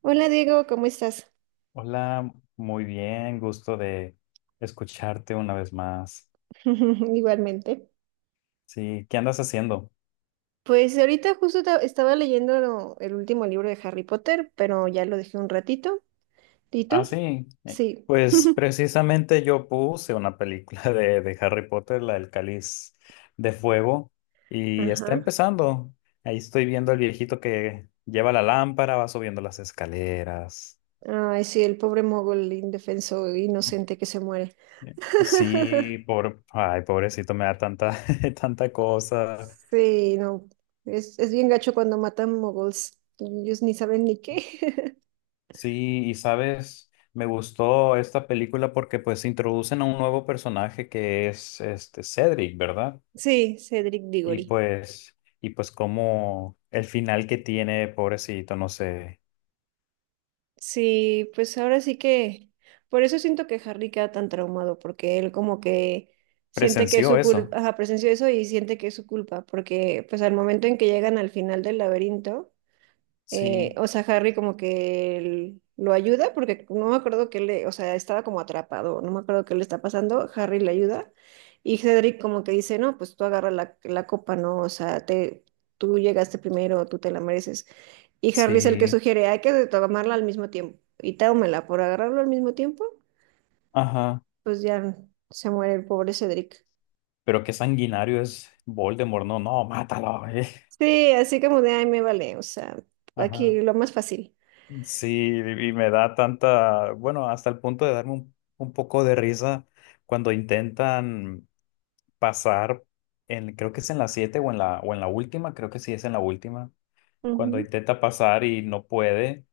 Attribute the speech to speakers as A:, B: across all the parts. A: Hola Diego, ¿cómo estás?
B: Hola, muy bien, gusto de escucharte una vez más.
A: Igualmente.
B: Sí, ¿qué andas haciendo?
A: Pues ahorita justo estaba leyendo el último libro de Harry Potter, pero ya lo dejé un ratito. ¿Y tú?
B: Sí, eh,
A: Sí.
B: pues precisamente yo puse una película de Harry Potter, la del Cáliz de Fuego, y está
A: Ajá.
B: empezando. Ahí estoy viendo al viejito que lleva la lámpara, va subiendo las escaleras.
A: Ay, sí, el pobre mogol indefenso, inocente que se muere.
B: Sí, por, ay, pobrecito, me da tanta, tanta cosa.
A: Sí, no. Es bien gacho cuando matan mogols. Ellos ni saben ni qué.
B: Sí, y sabes, me gustó esta película porque pues introducen a un nuevo personaje que es este Cedric, ¿verdad?
A: Sí, Cedric
B: Y
A: Diggory.
B: pues, y pues como el final que tiene, pobrecito, no sé,
A: Sí, pues ahora sí que, por eso siento que Harry queda tan traumado, porque él como que siente que es
B: presenció
A: su
B: eso.
A: culpa, ajá, presenció eso y siente que es su culpa, porque pues al momento en que llegan al final del laberinto,
B: Sí,
A: o sea, Harry como que él lo ayuda porque no me acuerdo que le, o sea, estaba como atrapado, no me acuerdo qué le está pasando, Harry le ayuda y Cedric como que dice, no, pues tú agarra la copa, ¿no? O sea, te, tú llegaste primero, tú te la mereces. Y Harry es el que
B: sí,
A: sugiere, hay que tomarla al mismo tiempo. Y tómela por agarrarlo al mismo tiempo,
B: ajá.
A: pues ya se muere el pobre Cedric.
B: Pero qué sanguinario es Voldemort, no, no, mátalo, eh.
A: Sí, así como de, ay, me vale, o sea,
B: Ajá.
A: aquí lo más fácil.
B: Sí, y me da tanta, bueno, hasta el punto de darme un poco de risa cuando intentan pasar, en, creo que es en la 7 o en la última, creo que sí es en la última, cuando
A: Ujú.
B: intenta pasar y no puede,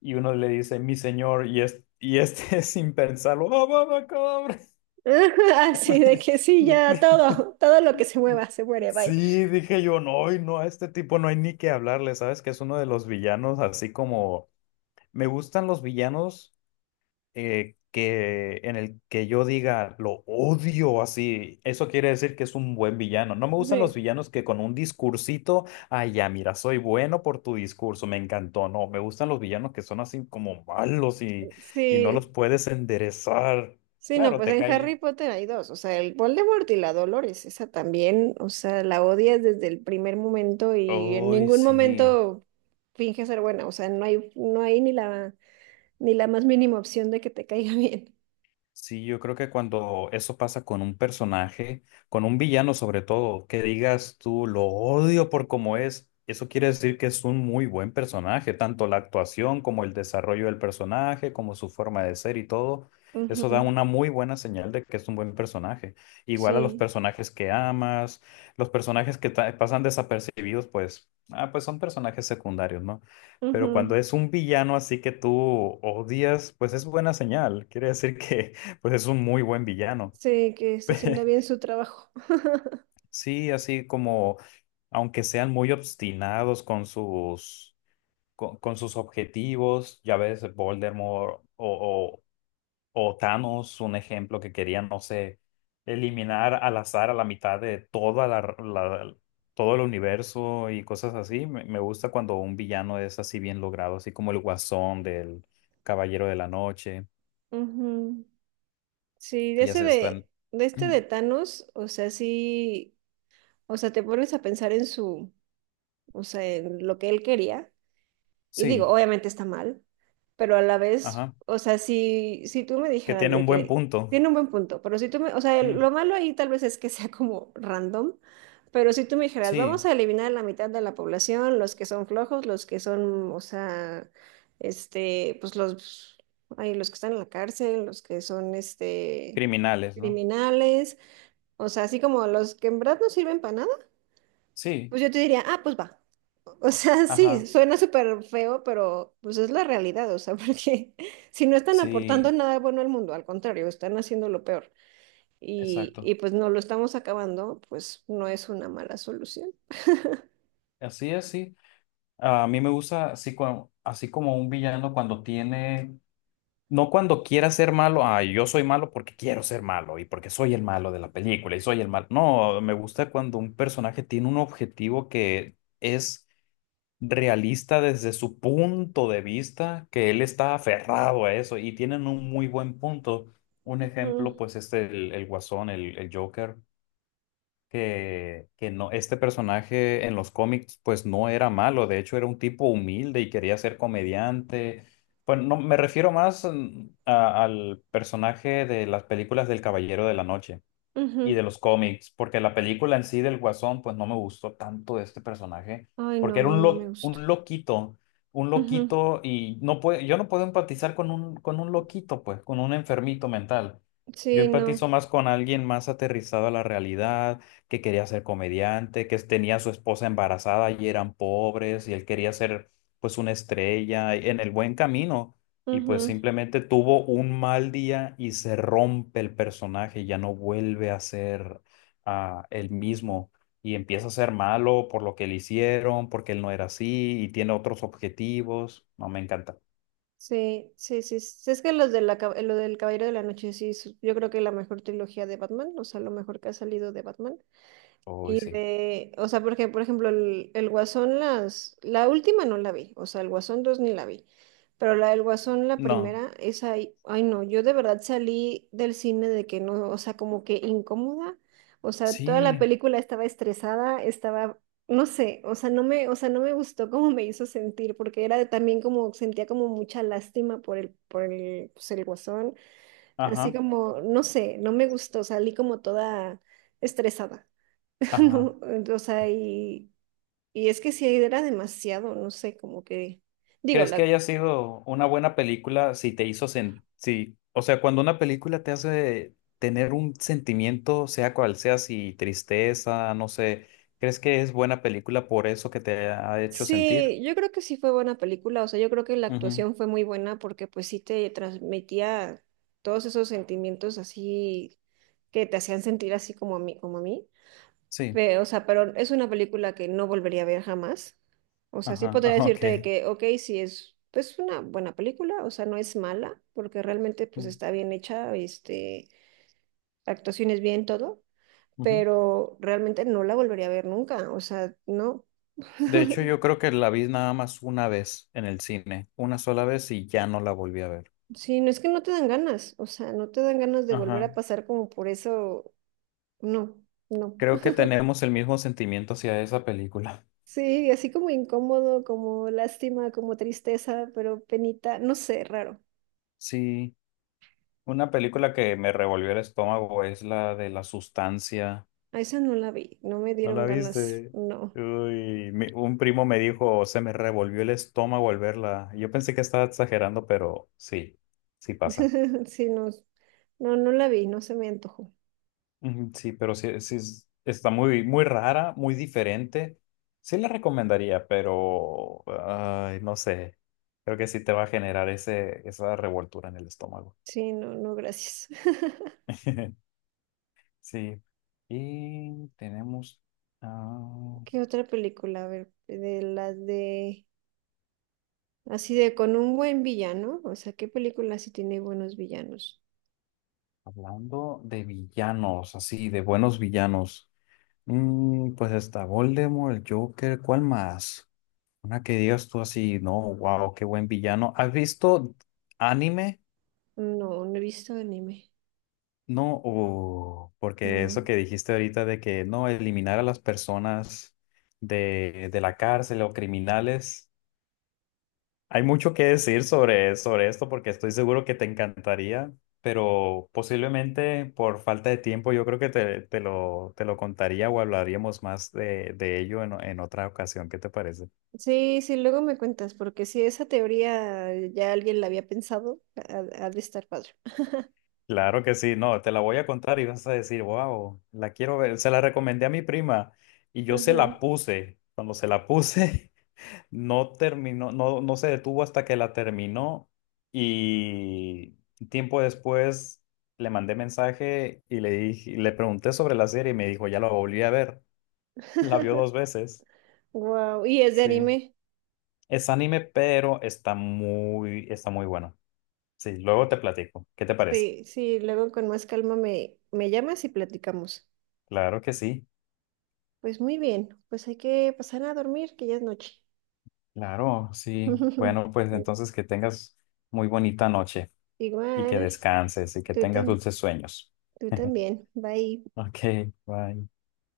B: y uno le dice, mi señor, y, es, y este sin pensarlo, ¡Ah, abacadabra!
A: Así de que sí,
B: Me-
A: ya
B: me-
A: todo, todo lo que se mueva se muere, bye.
B: Sí, dije yo, no, y no, a este tipo no hay ni que hablarle, ¿sabes? Que es uno de los villanos, así como me gustan los villanos, que en el que yo diga lo odio, así, eso quiere decir que es un buen villano. No me gustan los
A: Sí,
B: villanos que con un discursito, ay, ya, mira, soy bueno por tu discurso, me encantó. No, me gustan los villanos que son así como malos y no los
A: sí,
B: puedes enderezar.
A: sí, no,
B: Claro,
A: pues
B: te
A: en Harry
B: cae.
A: Potter hay dos, o sea, el Voldemort y la Dolores, esa también, o sea, la odias desde el primer momento y en
B: Ay,
A: ningún
B: sí.
A: momento finge ser buena, o sea, no hay, no hay ni la, ni la más mínima opción de que te caiga bien.
B: Sí, yo creo que cuando eso pasa con un personaje, con un villano sobre todo, que digas tú lo odio por cómo es, eso quiere decir que es un muy buen personaje, tanto la actuación como el desarrollo del personaje, como su forma de ser y todo, eso da
A: Ujú.
B: una muy buena señal de que es un buen personaje. Igual a los
A: Sí.
B: personajes que amas, los personajes que pasan desapercibidos, pues, ah, pues son personajes secundarios, ¿no? Pero cuando
A: Ujú.
B: es un villano así que tú odias, pues es buena señal. Quiere decir que pues es un muy buen villano.
A: Sí, que está haciendo bien su trabajo.
B: Sí, así como, aunque sean muy obstinados con sus, con sus objetivos, ya ves, Voldemort o Thanos, un ejemplo, que querían, no sé, eliminar al azar a la mitad de toda todo el universo y cosas así. Me gusta cuando un villano es así bien logrado, así como el Guasón del Caballero de la Noche,
A: Ujú. Sí, de
B: que ya
A: ese
B: se están...
A: de este de Thanos, o sea, sí. O sea, te pones a pensar en su, o sea, en lo que él quería. Y digo,
B: Sí,
A: obviamente está mal, pero a la vez,
B: ajá,
A: o sea, si tú me
B: que
A: dijeras
B: tiene
A: de
B: un buen
A: que
B: punto.
A: tiene un buen punto, pero si tú me, o sea,
B: Sí,
A: lo malo ahí tal vez es que sea como random, pero si tú me dijeras, vamos
B: sí,
A: a eliminar la mitad de la población, los que son flojos, los que son, o sea, este, pues los, ay, los que están en la cárcel, los que son, este,
B: criminales, ¿no?
A: criminales, o sea, así como los que en verdad no sirven para nada
B: Sí,
A: pues yo te diría, ah, pues va. O sea, sí,
B: ajá,
A: suena súper feo, pero pues es la realidad, o sea, porque si no están aportando
B: sí,
A: nada bueno al mundo, al contrario, están haciendo lo peor y,
B: exacto.
A: y pues no lo estamos acabando, pues no es una mala solución.
B: Así es, sí. A mí me gusta así, así como un villano cuando tiene, no cuando quiera ser malo, ah, yo soy malo porque quiero ser malo y porque soy el malo de la película y soy el malo. No, me gusta cuando un personaje tiene un objetivo que es realista desde su punto de vista, que él está aferrado a eso y tienen un muy buen punto. Un ejemplo,
A: Ujú,
B: pues, es el Guasón, el Joker. Que no, este personaje en los cómics, pues no era malo, de hecho era un tipo humilde y quería ser comediante. Pues no, me refiero más, al personaje de las películas del Caballero de la Noche y
A: ujú.
B: de los cómics, porque la película en sí del Guasón, pues no me gustó tanto de este personaje,
A: Ay, no, a
B: porque era
A: mí
B: un,
A: no me gustó.
B: un
A: Ujú.
B: loquito, y no puede, yo no puedo empatizar con un loquito, pues, con un enfermito mental. Yo
A: Sí,
B: empatizo
A: no.
B: más con alguien más aterrizado a la realidad, que quería ser comediante, que tenía a su esposa embarazada y eran pobres, y él quería ser, pues, una estrella en el buen camino, y pues
A: Ujú.
B: simplemente tuvo un mal día y se rompe el personaje, ya no vuelve a ser el mismo y empieza a ser malo por lo que le hicieron, porque él no era así y tiene otros objetivos. No, me encanta.
A: Sí, sí, sí. Sí, es que los de la, lo del Caballero de la Noche, sí, yo creo que la mejor trilogía de Batman, o sea, lo mejor que ha salido de Batman.
B: Hoy
A: Y
B: sí.
A: de, o sea, porque, por ejemplo, el Guasón, las, la última no la vi, o sea, el Guasón 2 ni la vi, pero la del Guasón, la
B: No.
A: primera, esa, ay, ay no, yo de verdad salí del cine de que no, o sea, como que incómoda, o sea, toda la
B: Sí.
A: película estaba estresada, estaba, no sé, o sea, no me, o sea, no me gustó cómo me hizo sentir, porque era también como, sentía como mucha lástima por el, pues, el Guasón, así
B: Ajá.
A: como, no sé, no me gustó, salí como toda estresada.
B: Ajá.
A: No, o sea, y es que sí era demasiado, no sé, como que, digo,
B: ¿Crees que
A: la,
B: haya sido una buena película si te hizo sen- si, o sea, cuando una película te hace tener un sentimiento, sea cual sea, si tristeza, no sé, ¿crees que es buena película por eso que te ha hecho sentir?
A: sí, yo creo que sí fue buena película, o sea, yo creo que la
B: Ujú.
A: actuación fue muy buena porque pues sí te transmitía todos esos sentimientos así que te hacían sentir así como a mí, como a mí.
B: Sí,
A: Pero, o sea, pero es una película que no volvería a ver jamás. O sea, sí
B: ajá,
A: podría
B: ajá, ok.
A: decirte de que, ok, sí es pues una buena película, o sea, no es mala, porque realmente pues
B: Mm,
A: está bien hecha, este, la actuación es bien todo,
B: ujú.
A: pero realmente no la volvería a ver nunca, o sea, no.
B: De hecho, yo creo que la vi nada más una vez en el cine, una sola vez y ya no la volví a ver.
A: Sí, no es que no te dan ganas, o sea, no te dan ganas de volver
B: Ajá.
A: a pasar como por eso, no, no.
B: Creo que tenemos el mismo sentimiento hacia esa película.
A: Sí, así como incómodo, como lástima, como tristeza, pero penita, no sé, raro.
B: Sí. Una película que me revolvió el estómago es la de La Sustancia.
A: A esa no la vi, no me
B: ¿No
A: dieron
B: la
A: ganas,
B: viste?
A: no.
B: Uy, un primo me dijo, se me revolvió el estómago al verla. Yo pensé que estaba exagerando, pero sí, sí pasa.
A: Sí, no, no, no la vi, no se me antojó.
B: Ujú. Sí, pero sí, está muy, muy rara, muy diferente. Sí la recomendaría, pero ay, no sé. Creo que sí te va a generar ese, esa revoltura en el estómago.
A: Sí, no, no, gracias.
B: Sí. Y tenemos. ah,
A: ¿Qué otra película? A ver, de las de, así de con un buen villano. O sea, ¿qué película sí tiene buenos villanos?
B: Hablando de villanos, así, de buenos villanos. Pues está Voldemort, el Joker, ¿cuál más? Una que digas tú así, no, wow, qué buen villano. ¿Has visto anime?
A: No, no he visto anime.
B: No, porque
A: No.
B: eso que dijiste ahorita de que no, eliminar a las personas de la cárcel o criminales. Hay mucho que decir sobre, sobre esto porque estoy seguro que te encantaría, pero posiblemente por falta de tiempo yo creo que te, te lo contaría o hablaríamos más de ello en otra ocasión. ¿Qué te parece?
A: Sí, sí, luego me cuentas, porque si esa teoría ya alguien la había pensado, ha de estar padre.
B: Claro que sí, no, te la voy a contar y vas a decir, wow, la quiero ver. Se la recomendé a mi prima y yo se
A: Ajá.
B: la puse. Cuando se la puse... No terminó, no, no se detuvo hasta que la terminó y tiempo después le mandé mensaje y le dije, le pregunté sobre la serie y me dijo, ya la volví a ver. La vio dos veces.
A: Wow. ¿Y es de
B: Sí.
A: anime?
B: Es anime, pero está muy bueno. Sí, luego te platico. ¿Qué te parece?
A: Sí, sí, luego con más calma me llamas y platicamos.
B: Claro que sí.
A: Pues muy bien, pues hay que pasar a dormir, que ya es noche.
B: Claro, sí. Bueno, pues entonces que tengas muy bonita noche y que
A: Igual,
B: descanses y que
A: tú,
B: tengas dulces sueños.
A: tú también. Bye.
B: Ok, bye.